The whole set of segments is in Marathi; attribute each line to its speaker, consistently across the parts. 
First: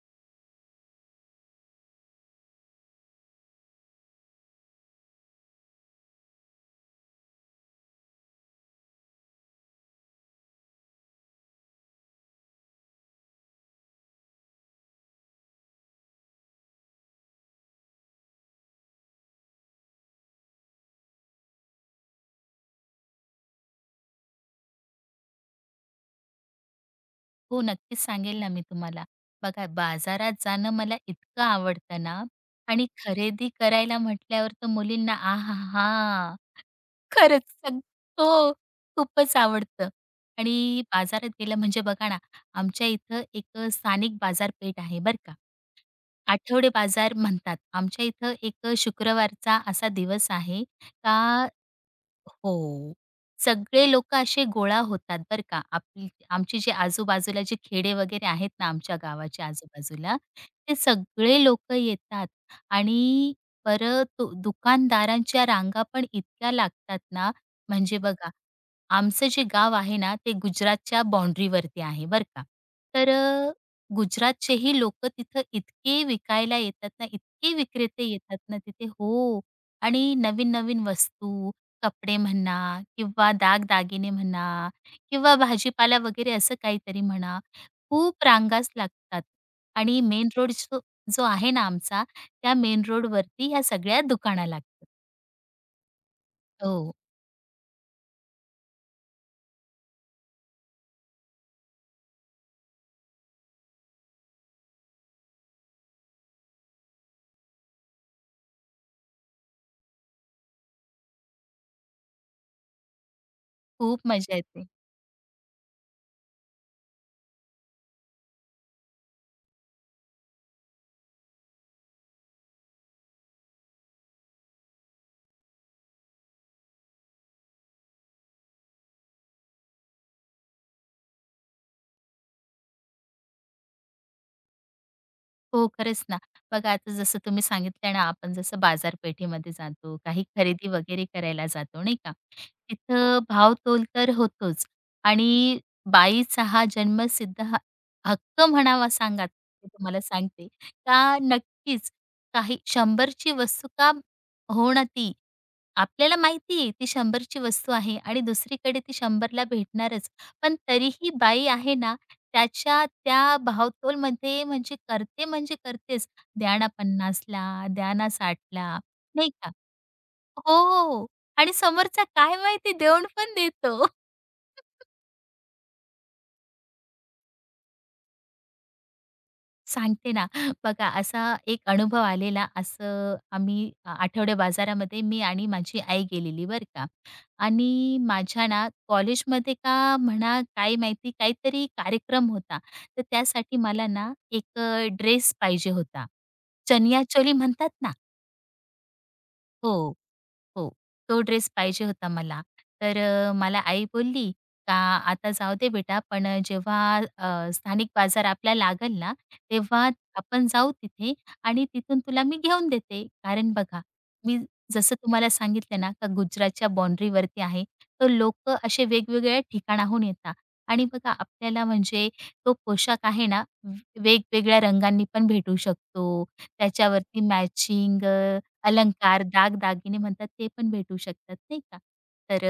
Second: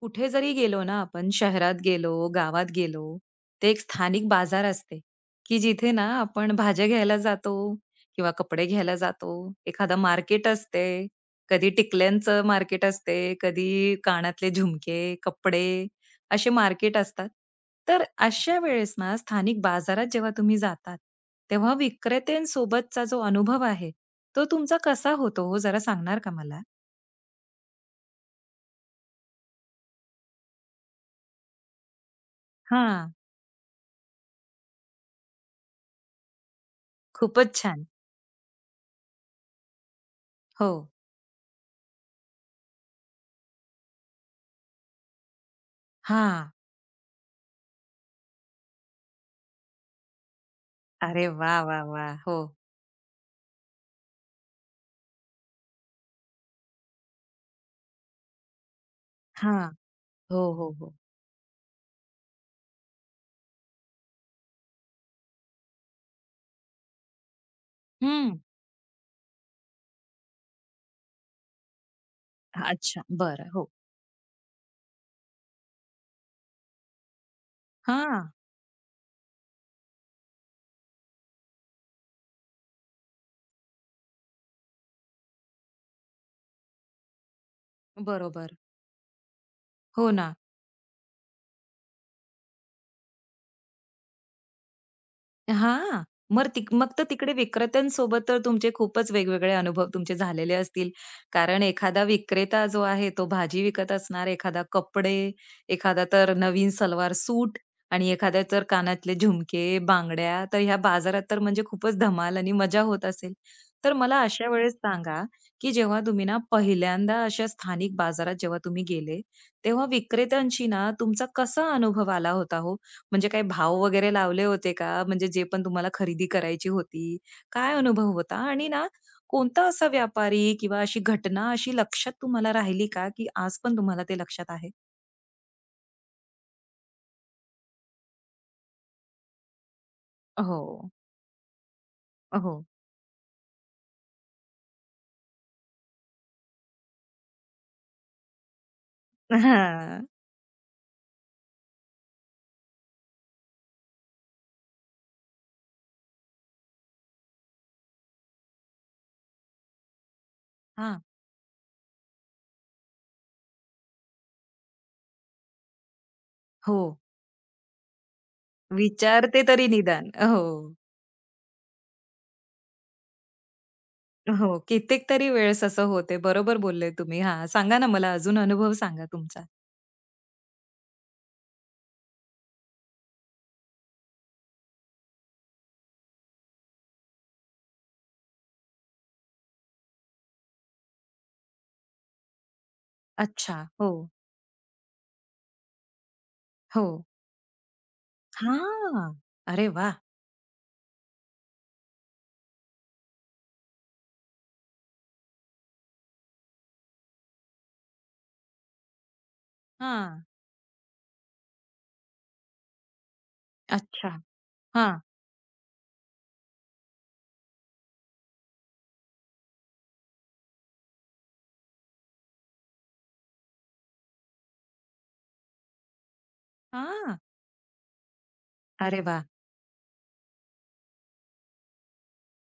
Speaker 1: कुठे जरी गेलो ना आपण, शहरात गेलो, गावात गेलो, ते एक स्थानिक बाजार असते, की जिथे ना आपण भाज्या घ्यायला जातो किंवा कपडे घ्यायला जातो. एखादा मार्केट असते, कधी टिकल्यांचं मार्केट असते, कधी कानातले झुमके, कपडे असे मार्केट असतात. तर अशा वेळेस ना स्थानिक बाजारात जेव्हा तुम्ही जातात, तेव्हा विक्रेत्यांसोबतचा जो अनुभव आहे, तो तुमचा कसा होतो हो? जरा सांगणार का मला?
Speaker 2: हो, नक्कीच सांगेल ना मी तुम्हाला. बघा बाजारात जाणं मला इतकं आवडतं ना आणि
Speaker 1: हां,
Speaker 2: खरेदी करायला म्हटल्यावर तर मुलींना आहाहा! खरंच
Speaker 1: खूपच
Speaker 2: सग
Speaker 1: छान.
Speaker 2: हो, खूपच आवडतं.
Speaker 1: हो.
Speaker 2: आणि बाजारात गेलं म्हणजे बघा ना, आमच्या इथं एक स्थानिक बाजारपेठ आहे बरं का.
Speaker 1: हां.
Speaker 2: आठवडे बाजार म्हणतात. आमच्या इथं एक शुक्रवारचा असा दिवस आहे
Speaker 1: अरे
Speaker 2: का
Speaker 1: वा, वा, वा, हो.
Speaker 2: हो. सगळे लोक असे गोळा होतात बरं का. आमची जे आजूबाजूला जे खेडे वगैरे आहेत ना आमच्या गावाच्या
Speaker 1: हां.
Speaker 2: आजूबाजूला,
Speaker 1: हो, हो,
Speaker 2: ते
Speaker 1: हो.
Speaker 2: सगळे लोक येतात आणि परत दुकानदारांच्या रांगा पण इतक्या लागतात ना, म्हणजे बघा,
Speaker 1: हं.
Speaker 2: आमचं जे गाव आहे ना, ते गुजरातच्या बाउंडरीवरती आहे बरं का.
Speaker 1: अच्छा.
Speaker 2: तर
Speaker 1: बरं. हो.
Speaker 2: गुजरातचेही लोकं तिथं इतके विकायला येतात ना, इतके विक्रेते
Speaker 1: हां.
Speaker 2: येतात ना तिथे हो. आणि नवीन-नवीन वस्तू कपडे म्हणा किंवा दागदागिने म्हणा किंवा भाजीपाला वगैरे असं काहीतरी म्हणा, खूप
Speaker 1: बरोबर.
Speaker 2: रांगाच लागतात आणि
Speaker 1: हो
Speaker 2: मेन
Speaker 1: ना.
Speaker 2: रोड जो जो आहे ना आमचा, त्या मेन रोडवरती ह्या सगळ्या दुकाना लागतात.
Speaker 1: हां. मग तिक मग
Speaker 2: हो,
Speaker 1: तर तिकडे विक्रेत्यांसोबत तर तुमचे खूपच वेगवेगळे अनुभव तुमचे झालेले असतील. कारण एखादा विक्रेता जो आहे तो भाजी विकत असणार, एखादा कपडे, एखादा तर नवीन सलवार सूट आणि एखाद्या तर कानातले झुमके, बांगड्या. तर ह्या बाजारात तर म्हणजे खूपच धमाल आणि मजा होत असेल. तर
Speaker 2: खूप
Speaker 1: मला
Speaker 2: मजा
Speaker 1: अशा
Speaker 2: येते.
Speaker 1: वेळेस सांगा, की जेव्हा तुम्ही ना पहिल्यांदा अशा स्थानिक बाजारात जेव्हा तुम्ही गेले, तेव्हा विक्रेत्यांशी ना तुमचा कसा अनुभव आला होता हो? म्हणजे काही भाव वगैरे लावले होते का? म्हणजे जे पण तुम्हाला खरेदी करायची होती? काय अनुभव होता? आणि ना कोणता असा व्यापारी किंवा अशी घटना अशी लक्षात तुम्हाला राहिली का, की आज पण तुम्हाला ते लक्षात आहे?
Speaker 2: हो, खरंच ना. बघा आता जसं तुम्ही सांगितलं ना, आपण जसं बाजारपेठेमध्ये जातो, काही खरेदी
Speaker 1: हो,
Speaker 2: वगैरे करायला जातो, नाही का?
Speaker 1: हो.
Speaker 2: तिथं भावतोल तर होतोच आणि बाईचा हा जन्मसिद्ध हक्क म्हणावा सांगा, मी तुम्हाला
Speaker 1: हां.
Speaker 2: सांगते का नक्कीच काही 100 ची वस्तू का ती, आपल्याला माहिती आहे ती 100 वस्तू आहे आणि दुसरीकडे ती 100 भेटणारच. पण
Speaker 1: हां.
Speaker 2: तरीही बाई आहे ना, त्याच्या त्या भावतोलमध्ये म्हणजे करते म्हणजे करतेच. द्या ना
Speaker 1: हो.
Speaker 2: 50 ला, द्या ना 60 ला, नाही
Speaker 1: विचारते
Speaker 2: का?
Speaker 1: तरी निदान. हो,
Speaker 2: हो. आणि समोरचा काय माहिती देऊन पण देतो.
Speaker 1: हो. कित्येक तरी वेळेस असं होते. बरोबर बोलले तुम्ही. हां, सांगा ना मला अजून अनुभव सांगा तुमचा?
Speaker 2: सांगते ना. बघा असा एक अनुभव आलेला. असं आम्ही आठवडे बाजारामध्ये मी आणि माझी आई गेलेली बरं का. आणि माझ्या ना कॉलेजमध्ये का म्हणा काय माहिती काहीतरी कार्यक्रम होता. तर त्यासाठी
Speaker 1: अच्छा.
Speaker 2: मला
Speaker 1: हो,
Speaker 2: ना एक ड्रेस पाहिजे होता.
Speaker 1: हो.
Speaker 2: चनिया-चोली म्हणतात ना.
Speaker 1: हां. अरे
Speaker 2: हो,
Speaker 1: वाह!
Speaker 2: हो. तो ड्रेस पाहिजे होता मला. तर मला आई बोलली का "आता जाऊ दे बेटा, पण जेव्हा स्थानिक बाजार आपल्याला लागेल ना, तेव्हा
Speaker 1: हां.
Speaker 2: आपण जाऊ तिथे आणि तिथून तुला मी घेऊन देते." कारण बघा,
Speaker 1: अच्छा.
Speaker 2: मी जसं
Speaker 1: हां.
Speaker 2: तुम्हाला सांगितलं ना का गुजरातच्या बाउंडरीवरती आहे, तर लोकं असे वेगवेगळ्या ठिकाणाहून येतात आणि बघा आपल्याला म्हणजे तो पोशाख आहे ना, वेगवेगळ्या रंगांनी पण भेटू शकतो.
Speaker 1: हां.
Speaker 2: त्याच्यावरती मॅचिंग
Speaker 1: अरे
Speaker 2: अलंकार,
Speaker 1: वाह!
Speaker 2: दागदागिने म्हणतात ते पण भेटू शकतात, नाही का. तर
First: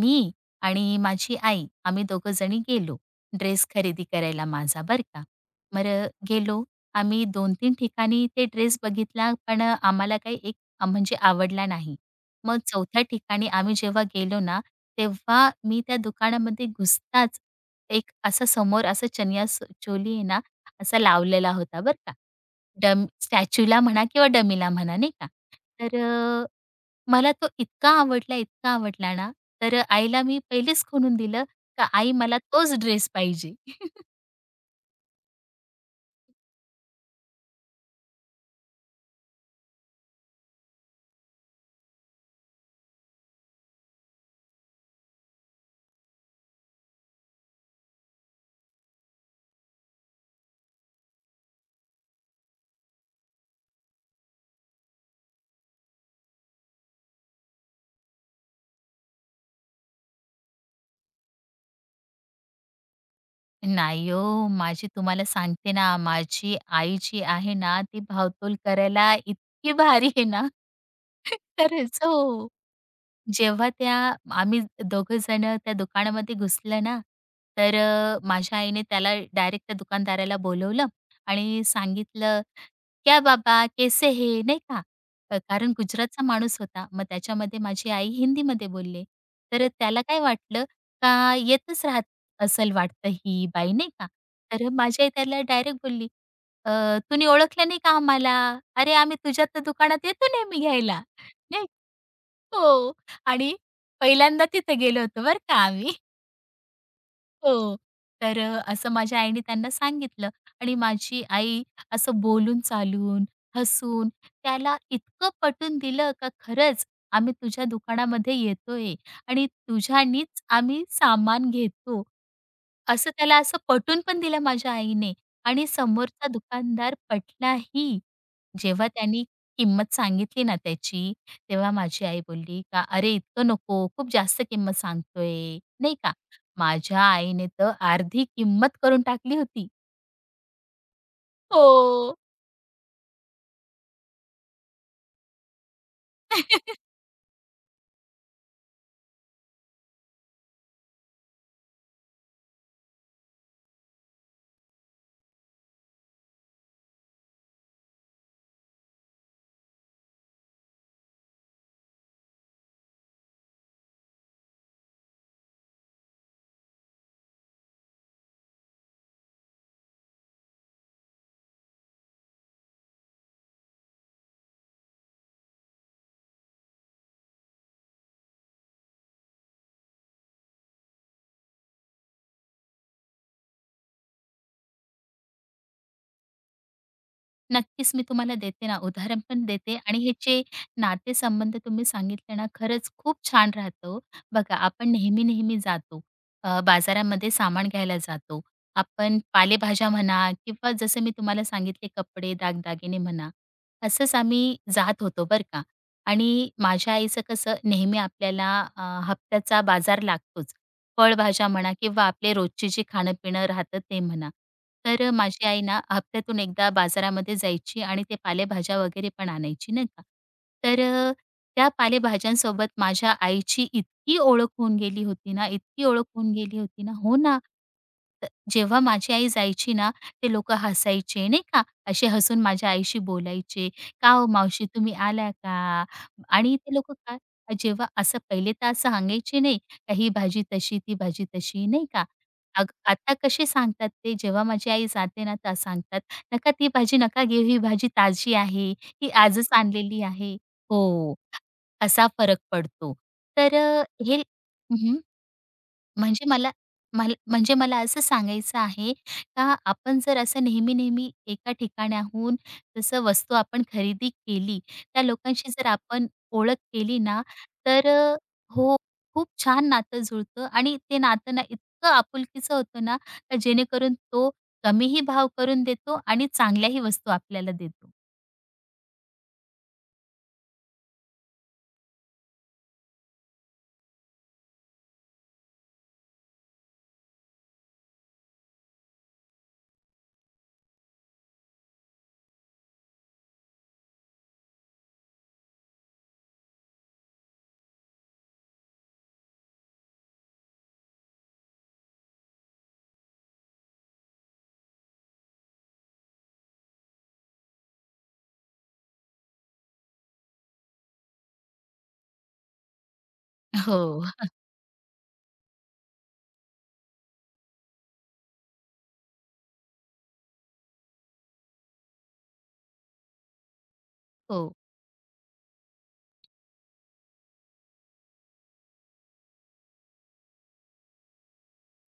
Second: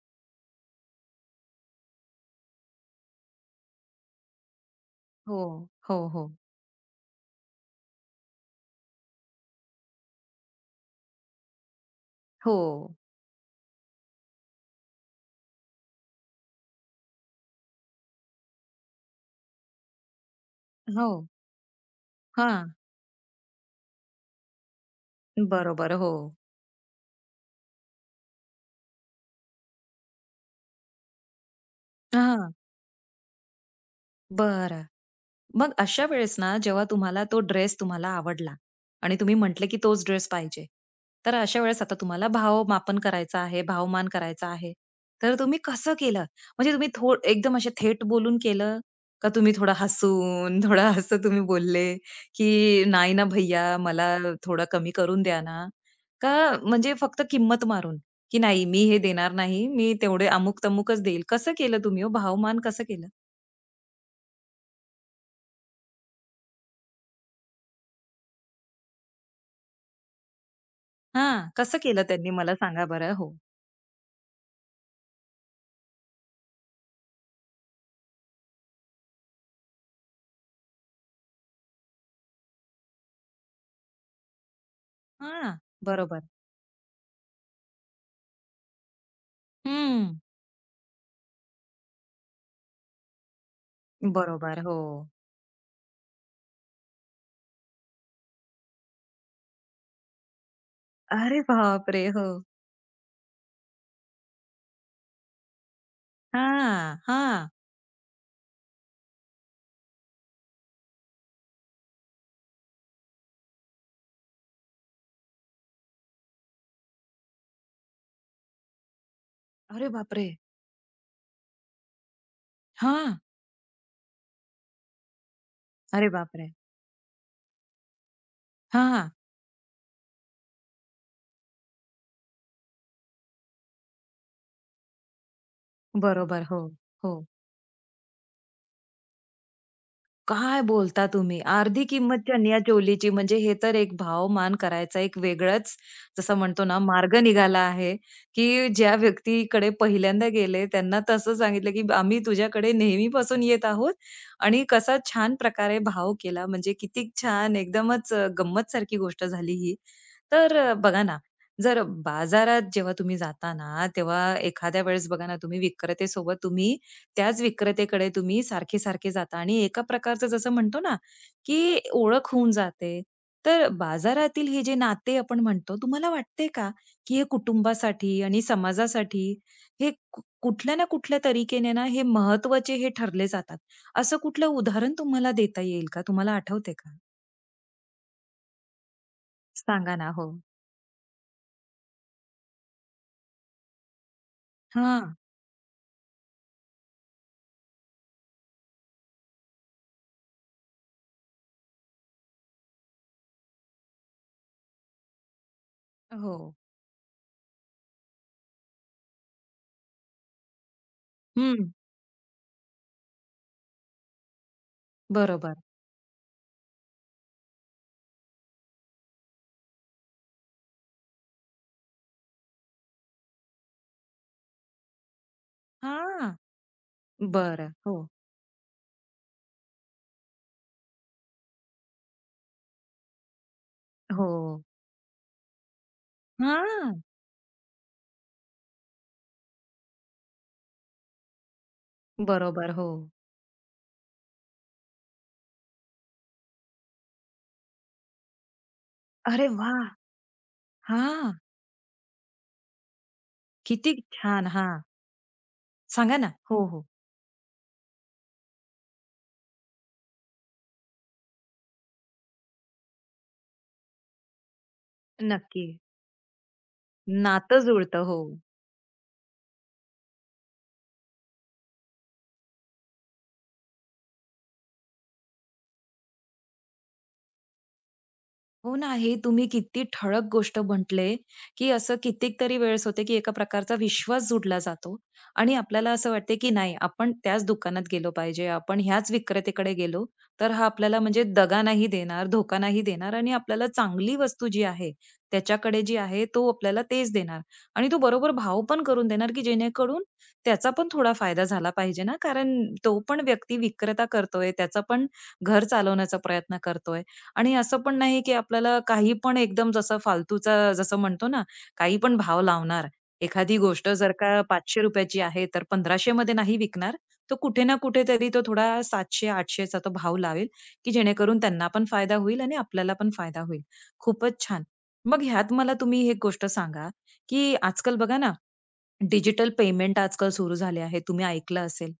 Speaker 2: मी आणि माझी आई आम्ही दोघं जणी गेलो ड्रेस खरेदी करायला माझा बरं का.
Speaker 1: हो,
Speaker 2: बरं
Speaker 1: हो, हो.
Speaker 2: गेलो आम्ही 2 तीन ठिकाणी ते ड्रेस बघितला पण आम्हाला काही एक म्हणजे आवडला नाही.
Speaker 1: हो,
Speaker 2: मग चौथ्या ठिकाणी आम्ही जेव्हा गेलो ना, तेव्हा मी त्या दुकानामध्ये घुसताच एक असा समोर असा चनिया सो चोली आहे ना, असा
Speaker 1: हो.
Speaker 2: लावलेला होता बरं का.
Speaker 1: हां,
Speaker 2: डम स्टॅच्यूला म्हणा किंवा डमीला म्हणा नाही का.
Speaker 1: बरोबर.
Speaker 2: तर
Speaker 1: हो.
Speaker 2: मला तो इतका आवडला, इतका आवडला ना, तर आईला मी पहिलेच खणून दिलं, का आई मला
Speaker 1: हां,
Speaker 2: तोच ड्रेस पाहिजे.
Speaker 1: बरं. मग अशा वेळेस ना, जेव्हा तुम्हाला तो ड्रेस तुम्हाला आवडला आणि तुम्ही म्हटले, की तोच ड्रेस पाहिजे. तर अशा वेळेस आता तुम्हाला भावमापन करायचं आहे, भावमान करायचा आहे. तर तुम्ही कसं केलं? म्हणजे तुम्ही थो एकदम असे थेट बोलून केलं? का तुम्ही थोडं हसून, थोडं असं तुम्ही बोलले, की "नाही ना भैय्या, मला थोडं कमी करून द्या ना." का म्हणजे फक्त किंमत मारून, की "नाही, मी हे देणार नाही. मी तेवढे अमुक-तमुकच देईल." कसं केलं तुम्ही हो? भावमान कसं केलं?
Speaker 2: नाही हो, माझी तुम्हाला सांगते ना, माझी आई जी आहे ना, ती भावतोल करायला इतकी भारी आहे ना.
Speaker 1: हां, कसं
Speaker 2: खरंच.
Speaker 1: केलं
Speaker 2: हो.
Speaker 1: त्यांनी मला सांगा बरं? हो.
Speaker 2: जेव्हा त्या आम्ही दोघं जण त्या दुकानामध्ये घुसलं ना, तर माझ्या आईने त्याला डायरेक्ट त्या दुकानदाराला बोलवलं आणि सांगितलं, "क्या बाबा केसे हे? नाही का.
Speaker 1: हां,
Speaker 2: कारण गुजरातचा
Speaker 1: बरोबर.
Speaker 2: माणूस होता. मग त्याच्यामध्ये माझी आई हिंदीमध्ये बोलले. तर त्याला
Speaker 1: हं,
Speaker 2: काय वाटलं का येतच राहत असेल वाटतं ही बाई नाही का.
Speaker 1: बरोबर.
Speaker 2: तर
Speaker 1: हो.
Speaker 2: माझी आई त्याला डायरेक्ट बोलली, "अ, तुम्ही ओळखलं नाही का आम्हाला? अरे, आम्ही तुझ्या तर दुकानात येतो नेहमी घ्यायला."
Speaker 1: अरे
Speaker 2: नाही
Speaker 1: बापरे! हो.
Speaker 2: हो आणि पहिल्यांदा तिथे गेलो होतो बरं का आम्ही.
Speaker 1: हां, हां.
Speaker 2: हो. तर असं माझ्या आईने त्यांना सांगितलं आणि माझी आई असं बोलून चालून, हसून त्याला इतकं पटवून दिलं का खरंच आम्ही तुझ्या दुकानामध्ये येतोय आणि
Speaker 1: अरे बापरे!
Speaker 2: तुझ्यानीच आम्ही सामान घेतो. असं
Speaker 1: हां.
Speaker 2: त्याला असं पटवून पण दिलं माझ्या आईने आणि
Speaker 1: अरे
Speaker 2: समोरचा
Speaker 1: बापरे!
Speaker 2: दुकानदार पटलाही. जेव्हा
Speaker 1: हां,
Speaker 2: त्यांनी किंमत सांगितली ना त्याची, तेव्हा माझी आई बोलली का "अरे, इतकं नको, खूप जास्त किंमत सांगतोय." नाही का?
Speaker 1: बरोबर. हो,
Speaker 2: माझ्या
Speaker 1: हो.
Speaker 2: आईने तर अर्धी किंमत करून टाकली होती.
Speaker 1: काय बोलता तुम्ही? अर्धी
Speaker 2: हो.
Speaker 1: किंमत चनिया चोलीची म्हणजे हे तर एक भाव-मान करायचा एक वेगळाच जसं म्हणतो ना मार्ग निघाला आहे, की ज्या व्यक्तीकडे पहिल्यांदा गेले त्यांना तसं सांगितलं, की आम्ही तुझ्याकडे नेहमीपासून येत आहोत आणि कसा छान प्रकारे भाव केला म्हणजे किती छान एकदमच गंमतसारखी गोष्ट झाली ही. तर बघा ना, जर बाजारात जेव्हा तुम्ही जाता ना, तेव्हा एखाद्या वेळेस बघा ना, तुम्ही विक्रेतेसोबत तुम्ही त्याच विक्रेत्याकडे तुम्ही सारखे-सारखे जाता आणि एका प्रकारचं जसं म्हणतो ना, की ओळख होऊन जाते. तर बाजारातील हे जे नाते आपण म्हणतो, तुम्हाला वाटते का, की हे कुटुंबासाठी आणि समाजासाठी हे कु कुठल्या ना कुठल्या तरीकेने ना हे महत्त्वाचे हे ठरले जातात. असं कुठलं उदाहरण तुम्हाला देता येईल का? तुम्हाला आठवते का?
Speaker 2: नक्कीच मी तुम्हाला देते ना, उदाहरण पण देते
Speaker 1: सांगा
Speaker 2: आणि
Speaker 1: ना.
Speaker 2: हे
Speaker 1: हो.
Speaker 2: जे नातेसंबंध तुम्ही सांगितले ना, खरंच खूप छान राहतं हो. बघा आपण
Speaker 1: हां.
Speaker 2: नेहमी-नेहमी जातो. बाजारामध्ये सामान घ्यायला जातो. आपण पालेभाज्या म्हणा किंवा जसं मी तुम्हाला सांगितले कपडे, दागदागिने म्हणा, असंच आम्ही जात होतो बरं का
Speaker 1: हो.
Speaker 2: आणि माझ्या आईचं कसं नेहमी आपल्याला हप्त्याचा बाजार लागतोच. फळभाज्या
Speaker 1: हं.
Speaker 2: म्हणा किंवा आपले रोजचे जी खाणं-पिणं राहतं ते म्हणा. तर माझी
Speaker 1: बरोबर.
Speaker 2: आई ना हप्त्यातून एकदा बाजारामध्ये जायची आणि ते पालेभाज्या वगैरे पण आणायची नाही का. तर त्या पालेभाज्यांसोबत माझ्या आईची इतकी ओळख होऊन गेली होती ना, इतकी ओळख होऊन
Speaker 1: हां.
Speaker 2: गेली होती ना हो ना.
Speaker 1: बरं. हो.
Speaker 2: त जेव्हा माझी आई जायची ना, ते लोकं हसायचे नाही का, असे हसून माझ्या आईशी बोलायचे, "का
Speaker 1: हो.
Speaker 2: हो मावशी तुम्ही आल्या का?" आणि ते लोकं
Speaker 1: हां.
Speaker 2: काय जेव्हा असं पहिले तर असं सांगायचे नाही. ही भाजी तशी, ती भाजी तशी, नाही का? अग
Speaker 1: बरोबर. हो.
Speaker 2: आता कसे सांगतात ते जेव्हा माझी आई जाते ना, तर सांगतात, "नका ती भाजी नका घेऊ, ही भाजी ताजी आहे, ही आजच
Speaker 1: अरे वाह!
Speaker 2: आणलेली आहे." हो,
Speaker 1: हां.
Speaker 2: असा फरक पडतो. तर अ,
Speaker 1: किती
Speaker 2: हे
Speaker 1: छान! हां.
Speaker 2: हं.
Speaker 1: सांगा
Speaker 2: म्हणजे
Speaker 1: ना.
Speaker 2: मला
Speaker 1: हो, हो.
Speaker 2: मला म्हणजे मला असं सांगायचं आहे का आपण जर असं नेहमी-नेहमी एका ठिकाणाहून जसं वस्तू आपण खरेदी केली, त्या लोकांशी जर
Speaker 1: नक्की.
Speaker 2: आपण ओळख केली ना,
Speaker 1: नातं
Speaker 2: तर
Speaker 1: जुळतं. हो.
Speaker 2: हो, खूप छान नातं जुळतं आणि ते नातं ना इतकं आपुलकीचं होतं ना, का जेणेकरून तो कमीही भाव करून देतो आणि चांगल्याही वस्तू आपल्याला देतो.
Speaker 1: हो ना, हे तुम्ही किती ठळक गोष्ट म्हटले, की असं कित्येक तरी वेळेस होते, की एका प्रकारचा विश्वास जुडला जातो आणि आपल्याला असं वाटते, की नाही आपण त्याच दुकानात गेलो पाहिजे, आपण ह्याच विक्रेत्याकडे गेलो, तर हा आपल्याला म्हणजे दगा नाही देणार, धोका नाही देणार आणि आपल्याला चांगली वस्तू जी आहे, त्याच्याकडे जी आहे, तो आपल्याला तेच देणार आणि तो बरोबर भाव पण करून देणार, की जेणेकरून त्याचा पण थोडा फायदा झाला पाहिजे ना, कारण तो पण व्यक्ती विक्रेता करतोय, त्याचा पण घर चालवण्याचा प्रयत्न करतोय. आणि असं पण नाही की आपल्याला काही पण एकदम जसं फालतूचा जसं म्हणतो ना, काही पण भाव लावणार. एखादी गोष्ट
Speaker 2: हो,
Speaker 1: जर का ₹500 ची आहे, तर 1500 मध्ये नाही विकणार. तो कुठे ना कुठेतरी तो थोडा 700-800 चा तो भाव लावेल, की जेणेकरून त्यांना पण फायदा होईल आणि आपल्याला पण फायदा होईल. खूपच
Speaker 2: हो.
Speaker 1: छान. मग ह्यात मला तुम्ही एक गोष्ट सांगा, की आजकाल बघा ना डिजिटल पेमेंट आजकाल सुरू झाले आहे. तुम्ही ऐकलं असेल.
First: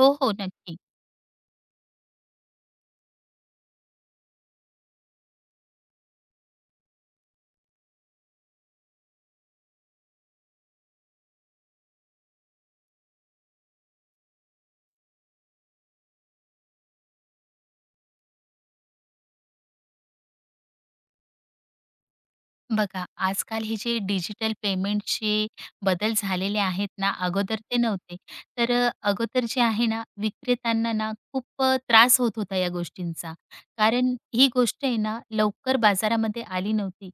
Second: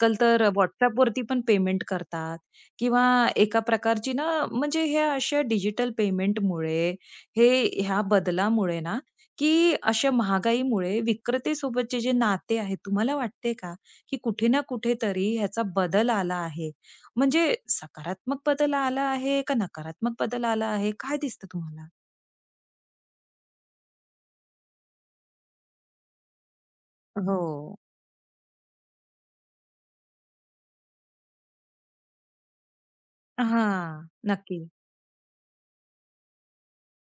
Speaker 2: हो, हो.
Speaker 1: तर
Speaker 2: नक्की.
Speaker 1: WhatsAppवरती पण पेमेंट करतात किंवा एका प्रकारची ना म्हणजे हे अशा डिजिटल पेमेंटमुळे हे ह्या बदलामुळे ना, की अशा महागाईमुळे विक्रेतेसोबतचे जे नाते आहे, तुम्हाला वाटते का, की कुठे ना कुठेतरी ह्याचा बदल आला आहे? म्हणजे सकारात्मक बदल आला आहे का नकारात्मक बदल आला आहे? काय दिसतं तुम्हाला?
Speaker 2: बघा, आजकाल हे जे डिजिटल पेमेंटचे बदल झालेले आहेत ना,
Speaker 1: हो.
Speaker 2: अगोदर ते नव्हते. तर अगोदर जे आहे ना, विक्रेत्यांना ना खूप त्रास होत होता या गोष्टींचा.
Speaker 1: हां,
Speaker 2: कारण ही
Speaker 1: नक्की.
Speaker 2: गोष्ट आहे ना, लवकर बाजारामध्ये आली नव्हती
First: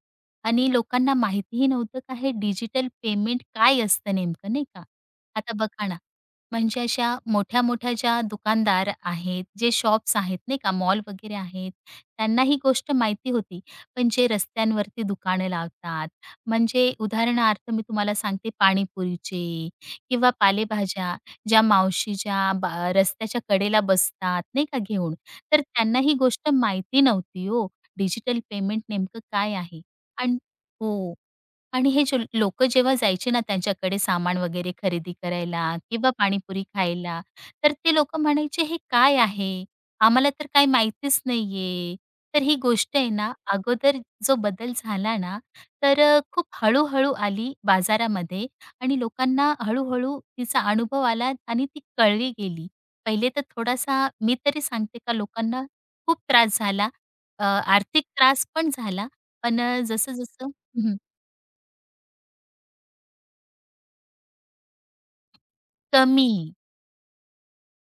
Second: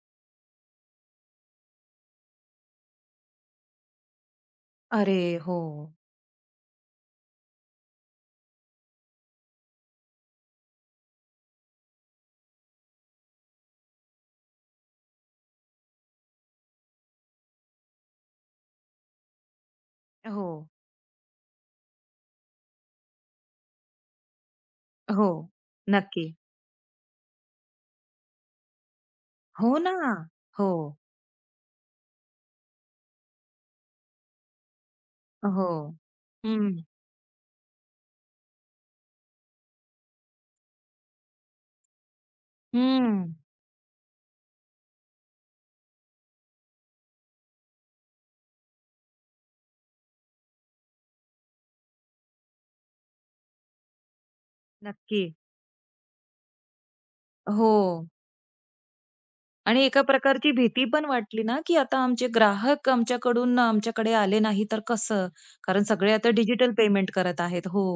Speaker 2: आणि लोकांना माहितीही नव्हतं का हे डिजिटल पेमेंट काय असतं नेमकं, नाही का?
Speaker 1: अरे!
Speaker 2: आता
Speaker 1: हो.
Speaker 2: बघा ना, म्हणजे अशा मोठ्या-मोठ्या ज्या दुकानदार आहेत, जे शॉप्स आहेत नाही का, मॉल वगैरे आहेत, त्यांना ही गोष्ट माहिती होती. पण जे रस्त्यांवरती दुकानं लावतात, म्हणजे उदाहरणार्थ मी तुम्हाला सांगते पाणीपुरीचे किंवा
Speaker 1: हो.
Speaker 2: पालेभाज्या, ज्या मावशी ज्या बा रस्त्याच्या कडेला बसतात, नाही का घेऊन,
Speaker 1: हो,
Speaker 2: तर त्यांना ही
Speaker 1: नक्की.
Speaker 2: गोष्ट माहिती नव्हती हो, डिजिटल पेमेंट नेमकं काय
Speaker 1: हो
Speaker 2: आहे?
Speaker 1: ना.
Speaker 2: आणि
Speaker 1: हो,
Speaker 2: हो. आणि हे जे लोकं जेव्हा जायचे ना त्यांच्याकडे सामान वगैरे खरेदी
Speaker 1: हो.
Speaker 2: करायला किंवा पाणीपुरी
Speaker 1: हं,
Speaker 2: खायला, तर ते लोकं म्हणायचे, "हे काय आहे? आम्हाला तर काही माहितीच नाहीये." तर ही गोष्ट आहे
Speaker 1: हं.
Speaker 2: ना, अगोदर जो बदल झाला ना, तर खूप हळू-हळू आली बाजारामध्ये आणि लोकांना हळू-हळू तिचा अनुभव आला आणि ती कळली गेली. पहिले तर थोडासा मी तरी सांगते का
Speaker 1: नक्की.
Speaker 2: लोकांना खूप त्रास झाला.
Speaker 1: हो
Speaker 2: आर्थिक त्रास पण झाला. पण
Speaker 1: आणि एका
Speaker 2: जसं-जसं
Speaker 1: प्रकारची भीती
Speaker 2: हं,
Speaker 1: पण वाटली ना, की आता आमचे ग्राहक आमच्याकडून आमच्याकडे आले नाही तर कसं? कारण सगळे
Speaker 2: कमी.
Speaker 1: आता डिजिटल पेमेंट करत आहेत. हो,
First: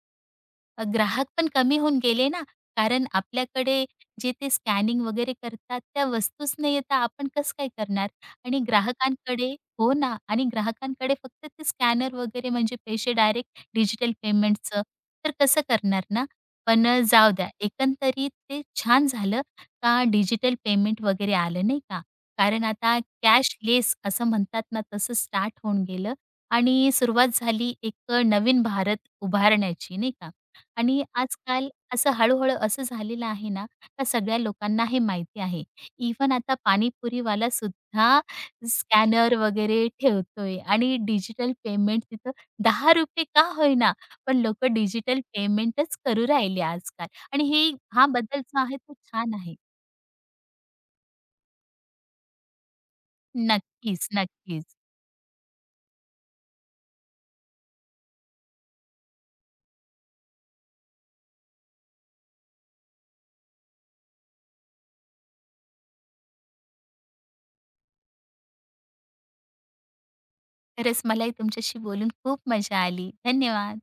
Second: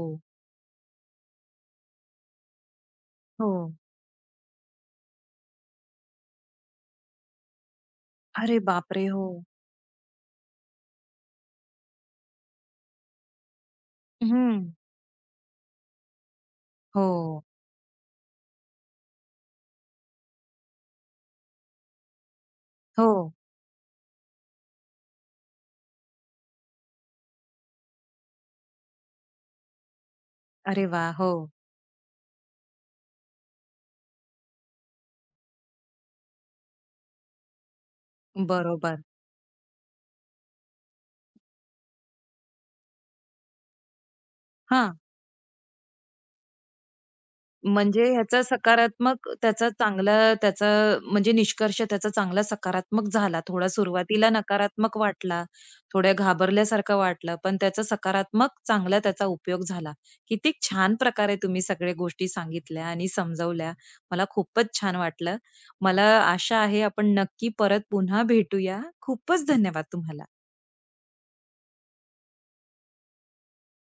Speaker 2: ग्राहक पण कमी होऊन गेले ना, कारण
Speaker 1: हो.
Speaker 2: आपल्याकडे जे ते स्कॅनिंग वगैरे करतात त्या वस्तूच नाही येत, तर आपण कसं काय करणार? आणि
Speaker 1: अरे बापरे! हो.
Speaker 2: ग्राहकांकडे हो ना, आणि ग्राहकांकडे फक्त ते स्कॅनर वगैरे म्हणजे पैसे डायरेक्ट डिजिटल
Speaker 1: हं.
Speaker 2: पेमेंटचं, तर कसं करणार ना? पण जाऊ
Speaker 1: हो,
Speaker 2: द्या, एकंदरीत ते छान झालं का डिजिटल पेमेंट वगैरे आलं नाही का? कारण आता
Speaker 1: हो.
Speaker 2: कॅशलेस असं म्हणतात ना, तसं स्टार्ट होऊन गेलं आणि सुरुवात झाली एक नवीन भारत उभारण्याची नाही का?
Speaker 1: अरे
Speaker 2: आणि
Speaker 1: वा, हो,
Speaker 2: आजकाल असं हळू-हळू असं झालेलं आहे ना, का सगळ्या लोकांना हे माहिती आहे. इव्हन आता पाणीपुरीवाला सुद्धा
Speaker 1: बरोबर.
Speaker 2: स्कॅनर वगैरे ठेवतोय आणि डिजिटल पेमेंट तिथं ₹10 का होईना, पण लोकं
Speaker 1: हां.
Speaker 2: डिजिटल पेमेंटच करू राहिले आजकाल आणि हे
Speaker 1: म्हणजे
Speaker 2: हा बदल
Speaker 1: ह्याचा
Speaker 2: जो आहे तो
Speaker 1: सकारात्मक
Speaker 2: छान आहे.
Speaker 1: त्याचा चांगला त्याचा म्हणजे निष्कर्ष त्याचा चांगला सकारात्मक झाला. थोडा
Speaker 2: नक्कीच,
Speaker 1: सुरुवातीला
Speaker 2: नक्कीच.
Speaker 1: नकारात्मक वाटला, थोड्या घाबरल्यासारखं वाटलं, पण त्याचा सकारात्मक चांगला त्याचा उपयोग झाला. किती छान प्रकारे तुम्ही सगळ्या गोष्टी सांगितल्या आणि समजवल्या. मला खूपच छान वाटलं. मला आशा आहे आपण नक्की परत पुन्हा भेटूया. खूपच धन्यवाद तुम्हाला.
Speaker 2: खरंच मलाही तुमच्याशी बोलून खूप मजा आली. धन्यवाद.